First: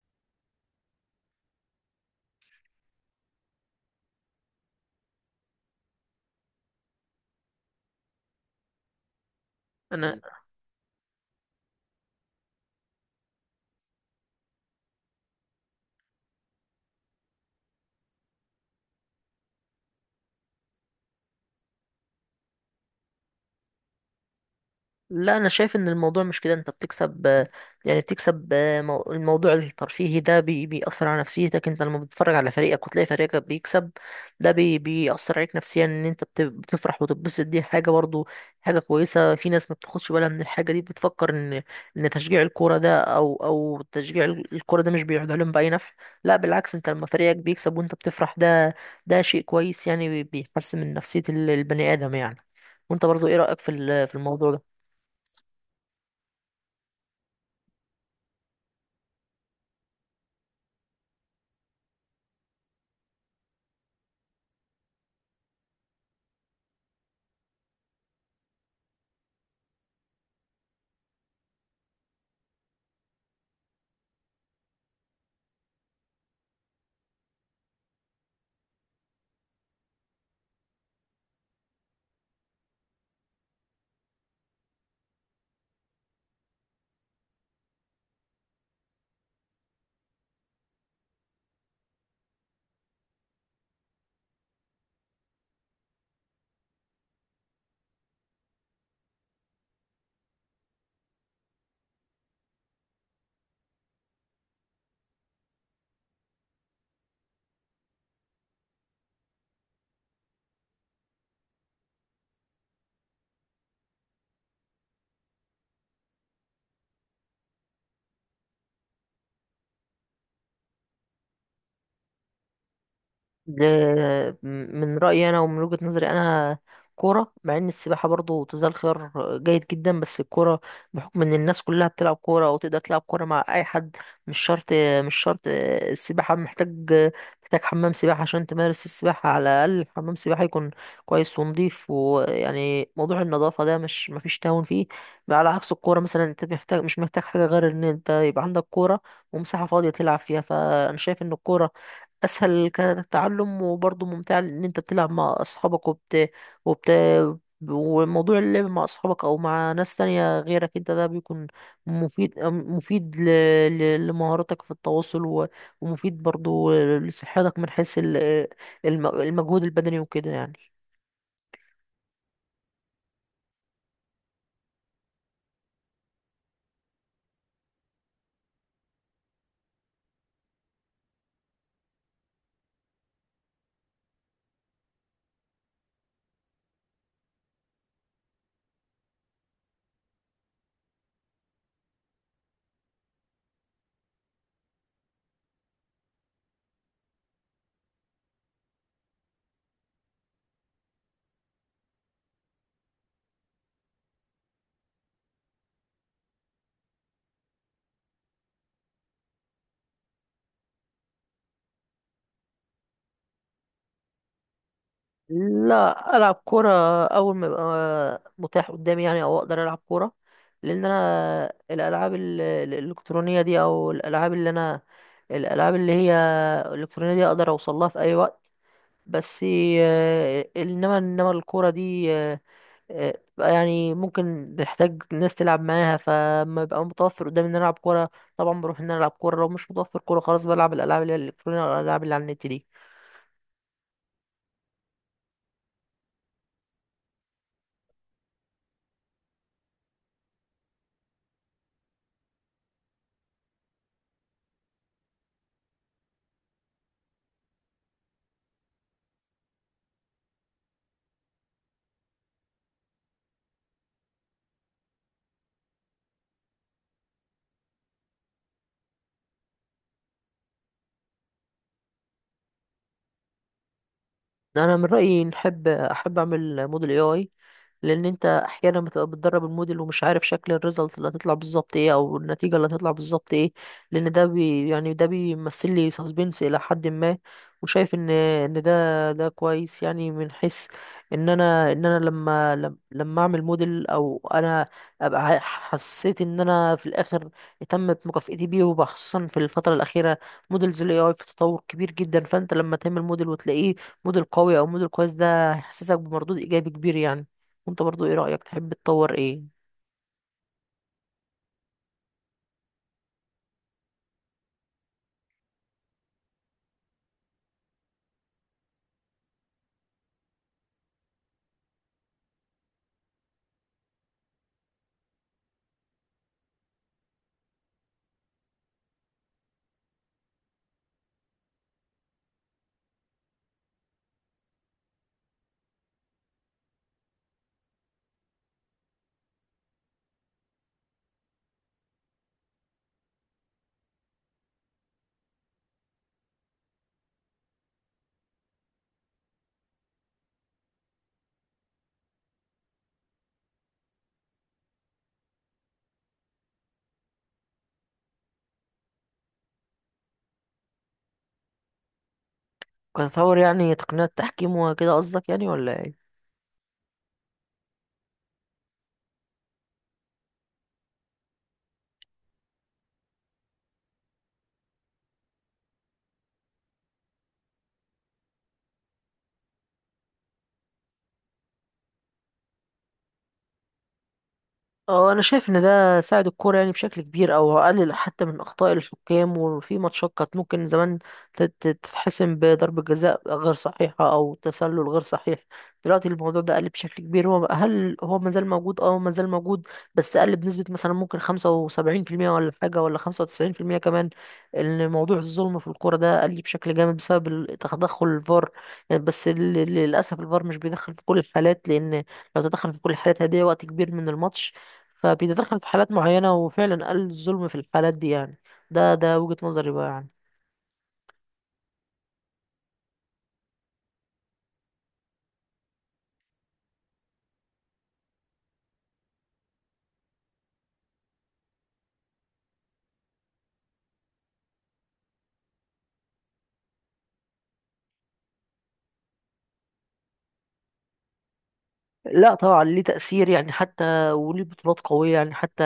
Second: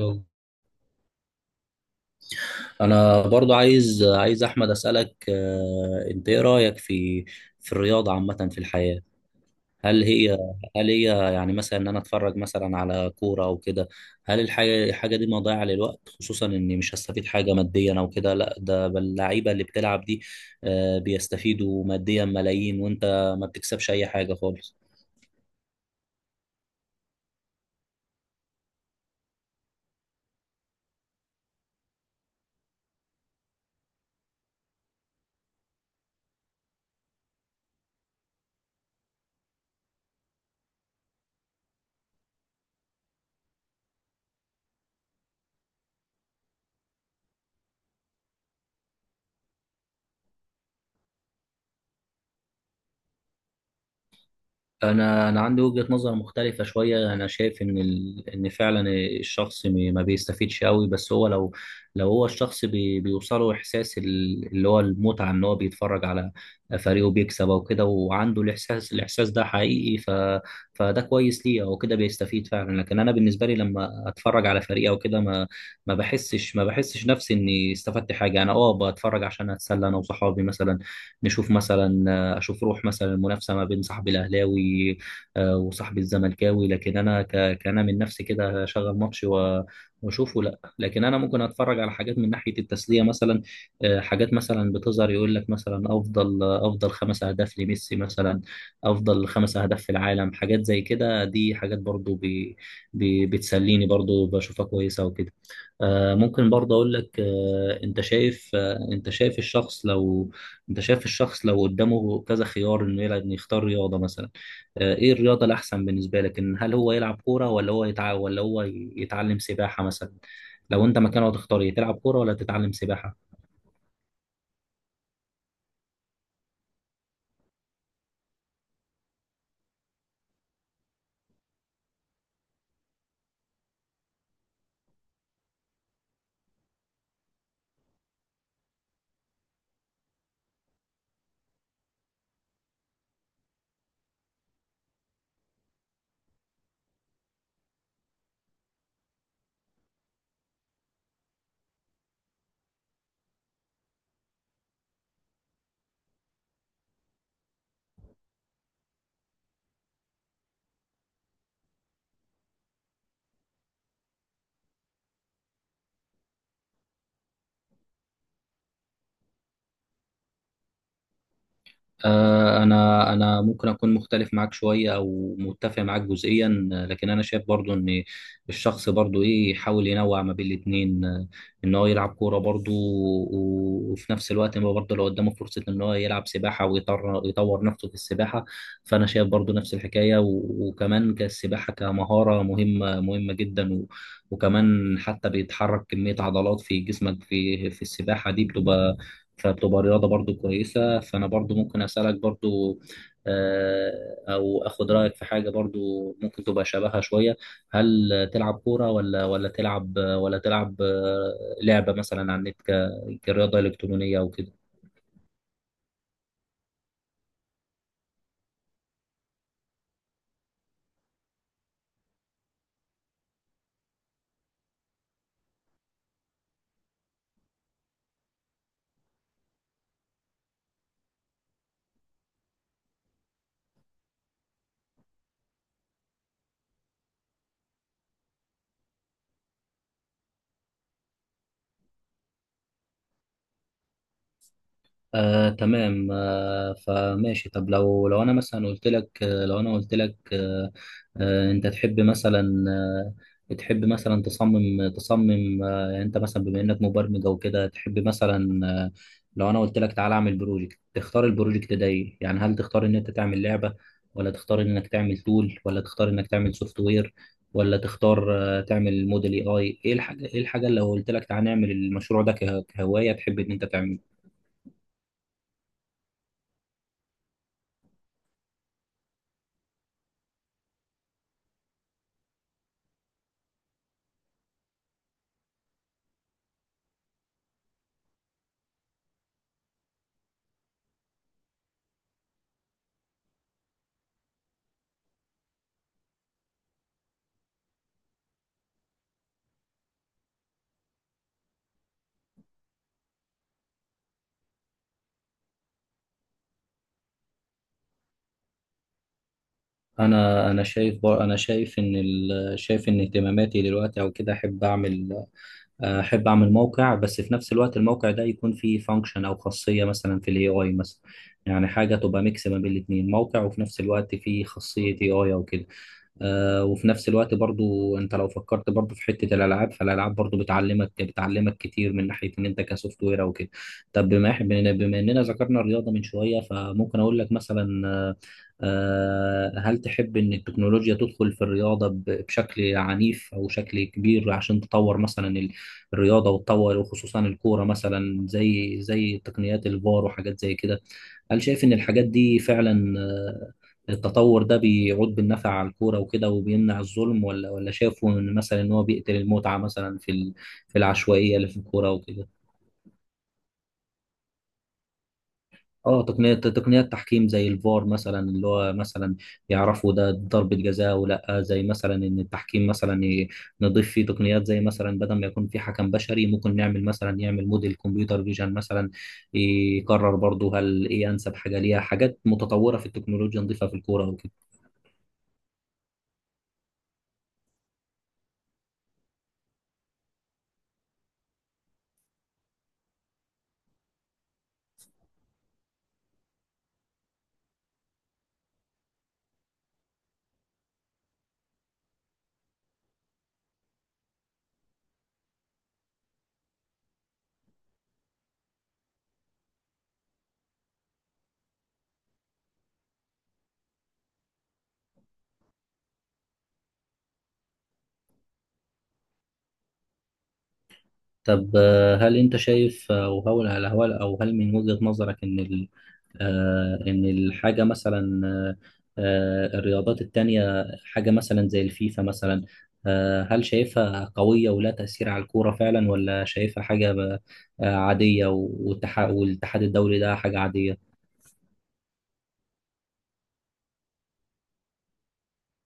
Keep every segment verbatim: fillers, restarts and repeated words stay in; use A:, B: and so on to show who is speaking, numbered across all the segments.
A: يلا. انا برضو عايز عايز احمد اسالك، آه، انت ايه رايك في في الرياضه عامه في الحياه؟ هل
B: انا
A: هي هل هي يعني مثلا ان انا اتفرج مثلا على كوره او كده؟ هل الحاجه الحاجه دي مضيعه للوقت، خصوصا اني مش هستفيد حاجه ماديا او كده؟ لا ده بل اللعيبه اللي بتلعب دي آه، بيستفيدوا ماديا ملايين، وانت ما بتكسبش اي حاجه خالص.
B: لا انا شايف ان الموضوع مش كده. انت بتكسب، آه، يعني بتكسب، آه، مو- الموضوع الترفيهي ده بي- بيأثر على نفسيتك انت لما بتتفرج على فريقك وتلاقي فريقك بيكسب. ده بي بيأثر عليك نفسيا ان انت بت- بتفرح وتتبسط. دي حاجة برضو حاجة كويسة. في ناس ما بتاخدش بالها من الحاجة دي، بتفكر ان ان تشجيع الكورة ده او او تشجيع ال- الكورة ده مش بيعود عليهم بأي نفع. لا بالعكس، انت لما فريقك بيكسب وانت بتفرح، ده ده شيء كويس يعني، بي- بيحسن من نفسية ال- البني آدم يعني. وانت برضو ايه رأيك في ال- في الموضوع ده؟
A: انا انا عندي وجهة نظر مختلفة شوية، انا شايف ان ال... ان فعلا الشخص م- ما بيستفيدش قوي، بس هو لو لو هو الشخص بي... بيوصله احساس ال- اللي هو المتعة، ان هو بيتفرج على فريقه بيكسب او كده، وعنده الاحساس الاحساس ده حقيقي، ف... فده كويس ليه او كده، بيستفيد فعلا. لكن انا بالنسبة لي لما اتفرج على فريق او كده، ما ما بحسش ما بحسش نفسي اني استفدت حاجة. انا اه بتفرج عشان اتسلى انا وصحابي مثلا، نشوف مثلا، انا اشوف روح مثلا المنافسه ما بين صاحبي الاهلاوي، آه، وصاحبي الزملكاوي. لكن انا ك- كأنا من نفسي كده اشغل ماتش و- واشوفه، لا، لكن انا ممكن اتفرج على حاجات من ناحيه التسليه مثلا. آه، حاجات مثلا بتظهر يقول لك مثلا افضل افضل خمس اهداف لميسي مثلا، افضل خمس اهداف في العالم، حاجات زي كده، دي حاجات برضو بي بي بتسليني، برضو بشوفها كويسه وكده. آه، ممكن برضه اقول لك، آه، انت شايف، آه، انت شايف الشخص لو انت شايف الشخص لو قدامه كذا خيار، انه يلعب انه يختار رياضه مثلا. آه، ايه الرياضه الاحسن بالنسبه لك، ان هل هو يلعب كوره ولا هو يتع... ولا هو يتعلم سباحه مثلا؟ لو انت مكانه هتختار ايه، تلعب كوره ولا تتعلم سباحه؟
B: ل- من رأيي أنا ومن وجهة نظري أنا كورة، مع إن السباحة برضو تزال خيار جيد جدا، بس الكورة بحكم إن الناس كلها بتلعب كورة أو تقدر تلعب كورة مع أي حد. مش شرط، مش شرط. السباحة محتاج، محتاج حمام سباحة عشان تمارس السباحة، على الأقل حمام سباحة يكون كويس ونضيف، ويعني موضوع النظافة ده مش مفيش تهاون فيه. على عكس الكورة مثلا، أنت محتاج، مش محتاج حاجة غير إن أنت يبقى عندك كورة ومساحة فاضية تلعب فيها. فأنا شايف إن الكورة اسهل كتعلم وبرضه ممتع لان انت بتلعب مع اصحابك وبت وبت وموضوع اللعب مع اصحابك او مع ناس تانية غيرك انت ده بيكون مفيد، مفيد ل... ل... لمهاراتك في التواصل، و... ومفيد برضه لصحتك من حيث ال- الم... المجهود البدني وكده يعني.
A: آه، انا انا ممكن اكون مختلف معاك شويه او متفق معاك جزئيا، آه، لكن انا شايف برضو ان الشخص برضو ايه يحاول ينوع ما بين الاتنين. آه، ان هو يلعب كوره برضو، و- وفي نفس الوقت ما برضو لو قدامه فرصه ان هو يلعب سباحه، ويطور يطور نفسه في السباحه. فانا شايف برضو نفس الحكايه، و- وكمان كالسباحه كمهاره مهمه مهمه جدا، و- وكمان حتى بيتحرك كميه عضلات في جسمك في في السباحه دي بتبقى، فبتبقى رياضة برضو كويسة. فأنا برضو ممكن أسألك برضو، آه، أو أخد رأيك في حاجة برضو ممكن تبقى شبهها شوية. هل تلعب كورة، ولا ولا تلعب ولا تلعب آه، لعبة مثلا على النت ك- كرياضة إلكترونية أو كده؟
B: لا، العب كوره اول ما يبقى متاح قدامي يعني، او اقدر العب كوره. لان انا الالعاب ال- ال- الالكترونيه دي، او الالعاب اللي انا الالعاب اللي هي الالكترونيه دي، اقدر اوصل لها في اي وقت. بس، آه، انما انما الكوره دي آه، آه، بتبقى يعني ممكن تحتاج ناس تلعب معاها، فما بيبقى متوفر قدامي ان انا العب كوره. طبعا بروح ان انا العب كوره، لو مش متوفر كوره خلاص بلعب الالعاب اللي هي الالكترونيه او الالعاب اللي على النت دي.
A: آه، تمام. آه، فماشي. طب لو لو انا مثلا قلت لك، آه، لو انا قلت لك آه، آه، انت تحب مثلا، آه، تحب مثلا تصمم تصمم، آه، يعني انت مثلا بما انك مبرمج او كده تحب مثلا، آه، لو انا قلت لك تعالى اعمل بروجكت، تختار البروجكت ده ايه؟ يعني هل تختار ان انت تعمل لعبة، ولا تختار انك تعمل تول، ولا تختار انك تعمل سوفت وير، ولا تختار آه، تعمل موديل اي اي؟ ايه الحاجة ايه الحاجة اللي لو قلت لك تعالى نعمل المشروع ده كه- كهواية تحب ان انت تعمله؟
B: انا من رايي نحب احب اعمل موديل اي اي. لان انت احيانا بتبقى بتدرب الموديل ومش عارف شكل الريزلت اللي هتطلع بالظبط ايه، او النتيجه اللي هتطلع بالظبط ايه. لان ده بي يعني ده بيمثل لي سسبنس الى حد ما. وشايف ان ان ده ده كويس يعني، من حيث ان انا، ان انا لما لم- لما اعمل موديل، او انا ابقى ح- حسيت ان انا في الاخر تمت مكافئتي بيه. وخصوصا في الفتره الاخيره موديلز الاي اي في تطور كبير جدا، فانت لما تعمل موديل وتلاقيه موديل قوي او موديل كويس، ده هيحسسك بمردود ايجابي كبير يعني. وانت برضو ايه رأيك، تحب تطور ايه؟
A: انا انا شايف بر- انا شايف ان ال... شايف ان اهتماماتي دلوقتي او كده، احب اعمل احب اعمل موقع، بس في نفس الوقت الموقع ده يكون فيه فانكشن او خاصيه مثلا في الاي اي مثلا، يعني حاجه تبقى ميكس ما بين الاثنين، موقع وفي نفس الوقت فيه خاصيه اي اي او كده. آه، وفي نفس الوقت برضو، انت لو فكرت برضو في حتة الالعاب، فالالعاب برضو بتعلمك بتعلمك كتير من ناحية ان انت كسوفت وير او كده. طب بما إح- بما بما اننا ذكرنا الرياضة من شوية، فممكن اقول لك مثلا، آه، آه، هل تحب ان التكنولوجيا تدخل في الرياضة ب- بشكل عنيف او شكل كبير، عشان تطور مثلا ال- الرياضة، وتطور وخصوصا الكورة مثلا زي زي تقنيات الفار وحاجات زي كده. هل شايف إن الحاجات دي فعلا، آه، التطور ده بيعود بالنفع على الكورة وكده وبيمنع الظلم، ولا ولا شافوا إن مثلا إن هو بيقتل المتعة مثلا في ال- في العشوائية اللي في الكورة وكده؟
B: كتطور يعني تقنيات تحكيم وكده قصدك يعني، ولا
A: اه،
B: ايه؟
A: تقنية تقنيات تحكيم زي الفار مثلا، اللي هو مثلا يعرفوا ده ضربة جزاء، ولا زي مثلا ان التحكيم مثلا ي- نضيف فيه تقنيات، زي مثلا بدل ما يكون في حكم بشري، ممكن نعمل مثلا يعمل موديل كمبيوتر فيجن مثلا، يقرر برضه هل ايه انسب حاجة ليها، حاجات متطورة في التكنولوجيا نضيفها في الكورة وكده.
B: اه، انا شايف ان ده ساعد الكوره يعني بشكل كبير، او قلل حتى من اخطاء الحكام. وفي ماتشات كانت ممكن زمان تت- تتحسم بضربه جزاء غير صحيحه او تسلل غير صحيح، دلوقتي الموضوع ده قل بشكل كبير. هو هل هو مازال موجود؟ اه مازال موجود، بس قل بنسبه مثلا ممكن خمسة وسبعين في المية ولا حاجه، ولا خمسة وتسعين في المية كمان، ان موضوع الظلم في الكوره ده قل بشكل جامد بسبب ال- تدخل الفار يعني. بس ال- للاسف الفار مش بيدخل في كل الحالات، لان لو تدخل في كل الحالات هيضيع وقت كبير من الماتش. فبيتدخل في حالات معينة، وفعلا قل الظلم في الحالات دي يعني. ده ده وجهة نظري بقى يعني.
A: طب، آه، هل انت شايف، آه، او هل هل- هل- او هل من وجهة نظرك ان ال- آه، ان الحاجة مثلا، آه، آه، الرياضات التانية حاجة مثلا زي الفيفا مثلا، آه، هل شايفها قوية ولا تأثير على الكورة فعلا، ولا شايفها حاجة ب- آه، عادية، والتح- والاتحاد الدولي ده حاجة عادية؟
B: لا طبعا ليه تأثير يعني، حتى وليه بطولات قوية يعني. حتى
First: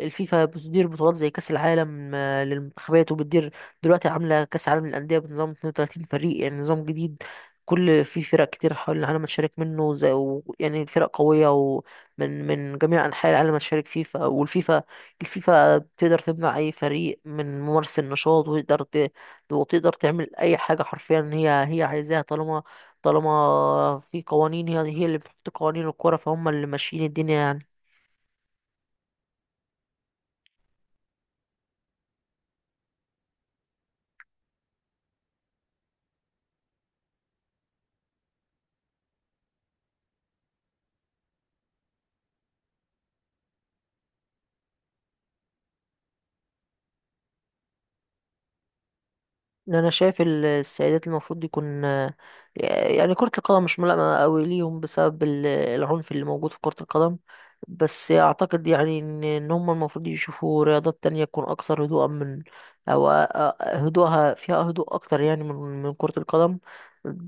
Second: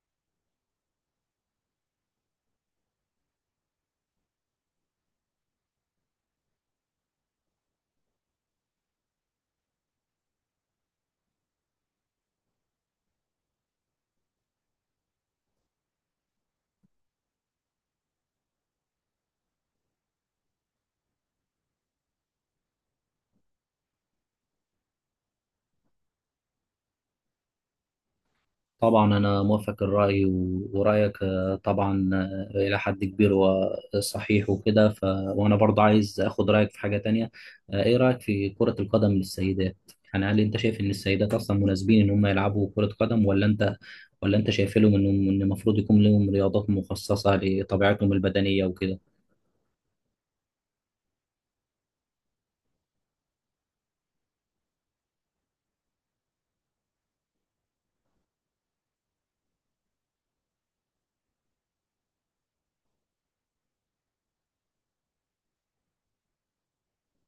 B: الفيفا بتدير بطولات زي كأس العالم، آه، للمنتخبات، وبتدير دلوقتي عاملة كأس العالم للأندية بنظام اتنين وتلاتين فريق، يعني نظام جديد. كل في فرق كتير حول العالم تشارك منه زي و- يعني فرق قوية، ومن من جميع أنحاء العالم تشارك فيفا. والفيفا الفيفا تقدر تمنع أي فريق من ممارسة النشاط، وتقدر ت- وتقدر تعمل أي حاجة حرفيا هي هي عايزاها. طالما، طالما في قوانين، هي هي اللي بتحط قوانين الكرة، فهم اللي ماشيين الدنيا يعني.
A: طبعا أنا موافق الرأي، و- ورأيك آه، طبعا آه، إلى حد كبير وصحيح وكده. ف... وأنا برضه عايز أخد رأيك في حاجة تانية. آه، إيه رأيك في كرة القدم للسيدات؟ يعني هل أنت شايف إن السيدات أصلا مناسبين إن هم يلعبوا كرة قدم، ولا أنت ولا أنت شايف لهم إنهم- إن المفروض يكون لهم رياضات مخصصة لطبيعتهم البدنية وكده؟
B: إن انا شايف ال- السيدات المفروض يكون، يعني كرة القدم مش ملائمة قوي ليهم بسبب ال- العنف اللي موجود في كرة القدم. بس اعتقد يعني ان إن هم المفروض يشوفوا رياضات تانية تكون اكثر هدوءا من، او أ- أ- هدوءها، فيها هدوء اكتر يعني من من كرة القدم.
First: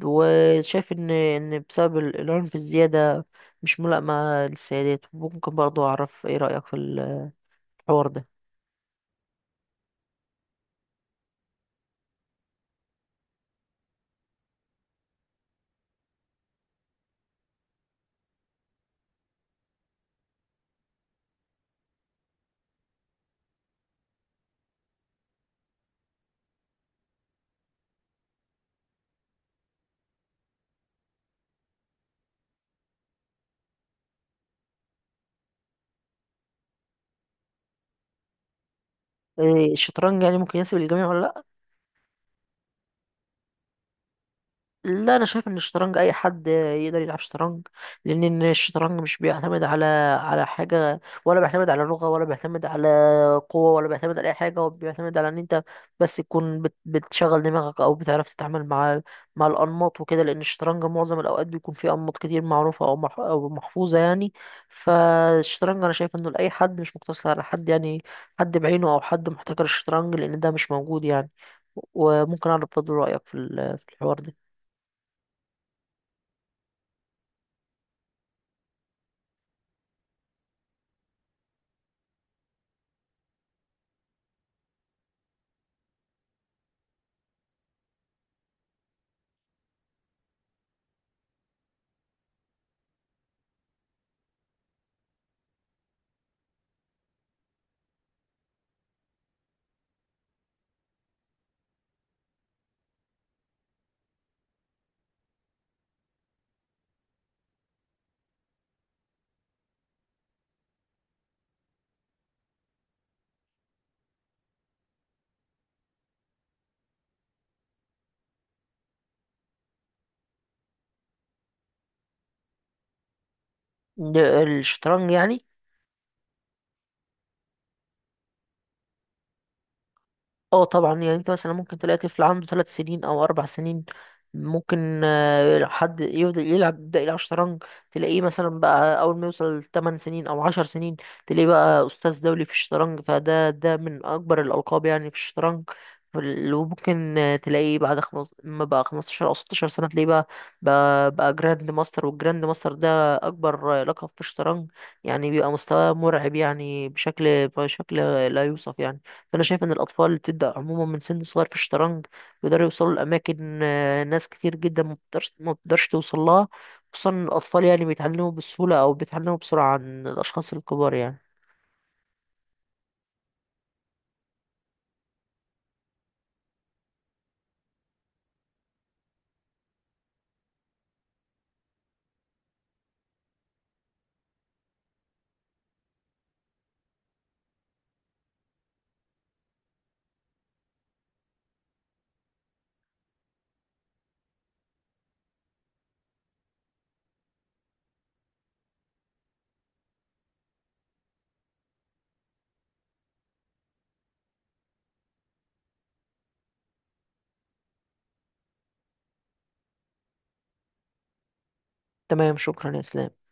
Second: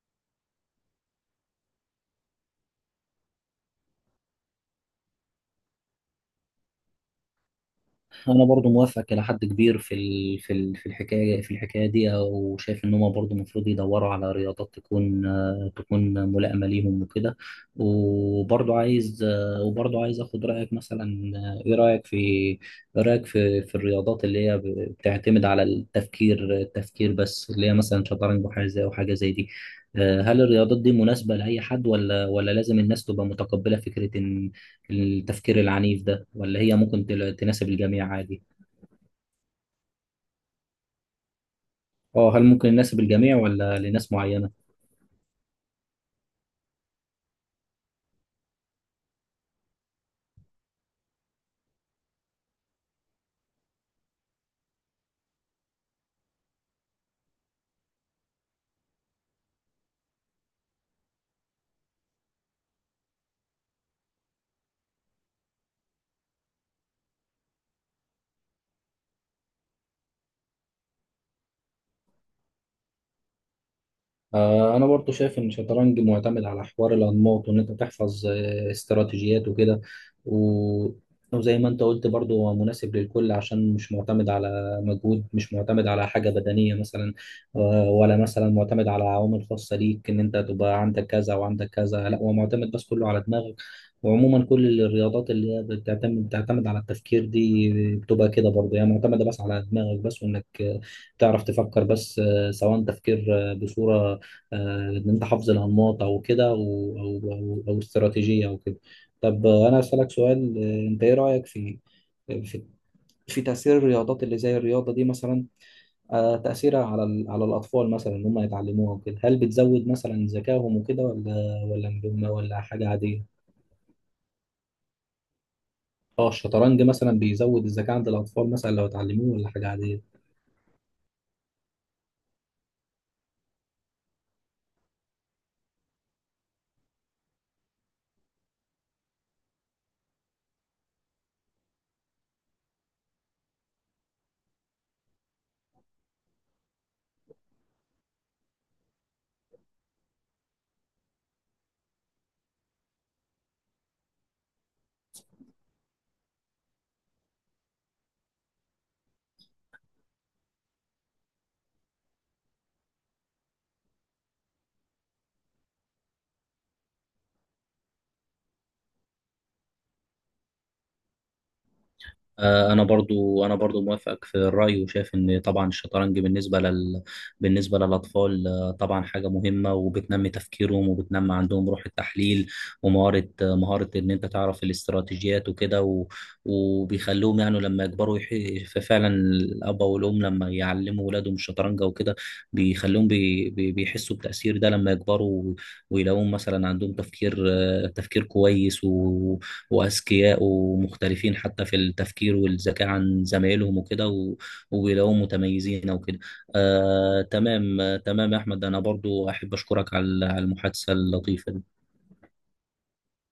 B: وشايف ان ان بسبب ال- العنف الزيادة مش ملائمة للسيدات. ممكن برضو اعرف ايه رأيك في ال الحوار ده؟
A: انا برضو موافق الى حد كبير في ال... في ال... في الحكايه في الحكايه دي، او شايف ان هم برضو المفروض يدوروا على رياضات تكون، آه، تكون ملائمه ليهم وكده. وبرضو عايز، آه، وبرضو عايز اخد رايك مثلا، آه، ايه رايك في ايه رايك في في الرياضات اللي هي ب- بتعتمد على التفكير التفكير بس، اللي هي مثلا شطرنج وحاجه زي وحاجه زي دي. آه، هل الرياضات دي مناسبه لاي حد، ولا ولا لازم الناس تبقى متقبله فكره ان التفكير العنيف ده، ولا هي ممكن تل- تناسب الجميع عادي؟
B: إيه، الشطرنج يعني ممكن يناسب الجميع ولا لا؟
A: اه، هل ممكن يناسب الجميع ولا لناس معينة؟
B: لا انا شايف ان الشطرنج اي حد يقدر يلعب شطرنج. لان إن الشطرنج مش بيعتمد على على حاجه، ولا بيعتمد على لغه، ولا بيعتمد على قوه، ولا بيعتمد على اي حاجه. هو بيعتمد على ان انت بس تكون بت- بتشغل دماغك، او بتعرف تتعامل مع مع الانماط وكده. لان الشطرنج معظم الاوقات بيكون فيه انماط كتير معروفه او مح- او محفوظه يعني. فالشطرنج انا شايف انه لاي حد، مش مقتصر على حد يعني، حد بعينه او حد محتكر الشطرنج، لان ده مش موجود يعني. وممكن اعرف برضه رايك في ال- في الحوار ده؟
A: آه، انا برضو شايف ان الشطرنج معتمد على حوار الانماط، وان انت تحفظ آه، استراتيجيات وكده. و... وزي ما انت قلت برضو، هو مناسب للكل عشان مش معتمد على مجهود، مش معتمد على حاجة بدنية مثلا، آه، ولا مثلا معتمد على عوامل خاصة ليك، ان انت تبقى عندك كذا وعندك كذا، لا، هو معتمد بس كله على دماغك. وعموما كل الرياضات اللي هي بتعتمد بتعتمد على التفكير دي، بتبقى كده برضه هي معتمدة بس على دماغك بس، وانك آه، تعرف تفكر بس، آه، سواء تفكير، آه، بصورة، آه، ان انت حافظ الانماط او كده، او او او, أو استراتيجيه او كده. طب، آه، انا اسالك سؤال. آه، انت ايه رايك في في في تاثير الرياضات اللي زي الرياضه دي مثلا، آه، تاثيرها على ال- على الاطفال مثلا، ان هم يتعلموها وكده، هل بتزود مثلا ذكائهم وكده، ولا ولا م- ولا حاجه عاديه؟
B: د- الشطرنج يعني؟
A: اه، الشطرنج مثلا بيزود الذكاء عند الاطفال مثلا لو اتعلموه، ولا حاجه عاديه؟
B: اه طبعا يعني، انت مثلا ممكن تلاقي طفل عنده ثلاث سنين او اربع سنين، ممكن آه، حد يفضل يلعب، يبدأ يلعب شطرنج. تلاقيه مثلا بقى اول ما يوصل تمانية سنين او عشر سنين تلاقيه بقى استاذ دولي في الشطرنج، فده ده من اكبر الالقاب يعني في الشطرنج. فال- وممكن آه، تلاقيه بعد خمس ما بقى خمسة عشر او ستة عشر سنة تلاقيه بقى بقى, بقى جراند ماستر. والجراند ماستر ده اكبر، آه، لقب في الشطرنج يعني. بيبقى مستواه مرعب يعني بشكل، بشكل لا يوصف يعني. فانا شايف ان الاطفال اللي بتبدا عموما من سن صغير في الشطرنج بيقدروا يوصلوا لاماكن، آه، ناس كتير جدا ما بتقدرش ما بتقدرش توصل لها. خصوصا إن الاطفال يعني بيتعلموا بسهوله، او بيتعلموا بسرعه عن الاشخاص الكبار يعني.
A: آه، انا برضو انا برضو موافقك في الراي، وشايف ان طبعا الشطرنج بالنسبه لل بالنسبه للاطفال، آه، طبعا حاجه مهمه وبتنمي تفكيرهم، وبتنمي عندهم روح التحليل، ومهاره آه، مهاره ان انت تعرف الاستراتيجيات وكده. و... وبيخلوهم يعني لما يكبروا يح... ففعلا الاب والام لما يعلموا ولادهم الشطرنج وكده، بيخلوهم بي... بي... بيحسوا بتاثير ده لما يكبروا، و- ويلاقوهم مثلا عندهم تفكير، آه، تفكير كويس، وأذكياء ومختلفين حتى في التفكير والذكاء عن زمايلهم وكده، و- وبيلاقوهم متميزين وكده. آه تمام، آه تمام يا أحمد، أنا برضو أحب أشكرك على على المحادثة اللطيفة دي.
B: تمام، شكرا يا اسلام.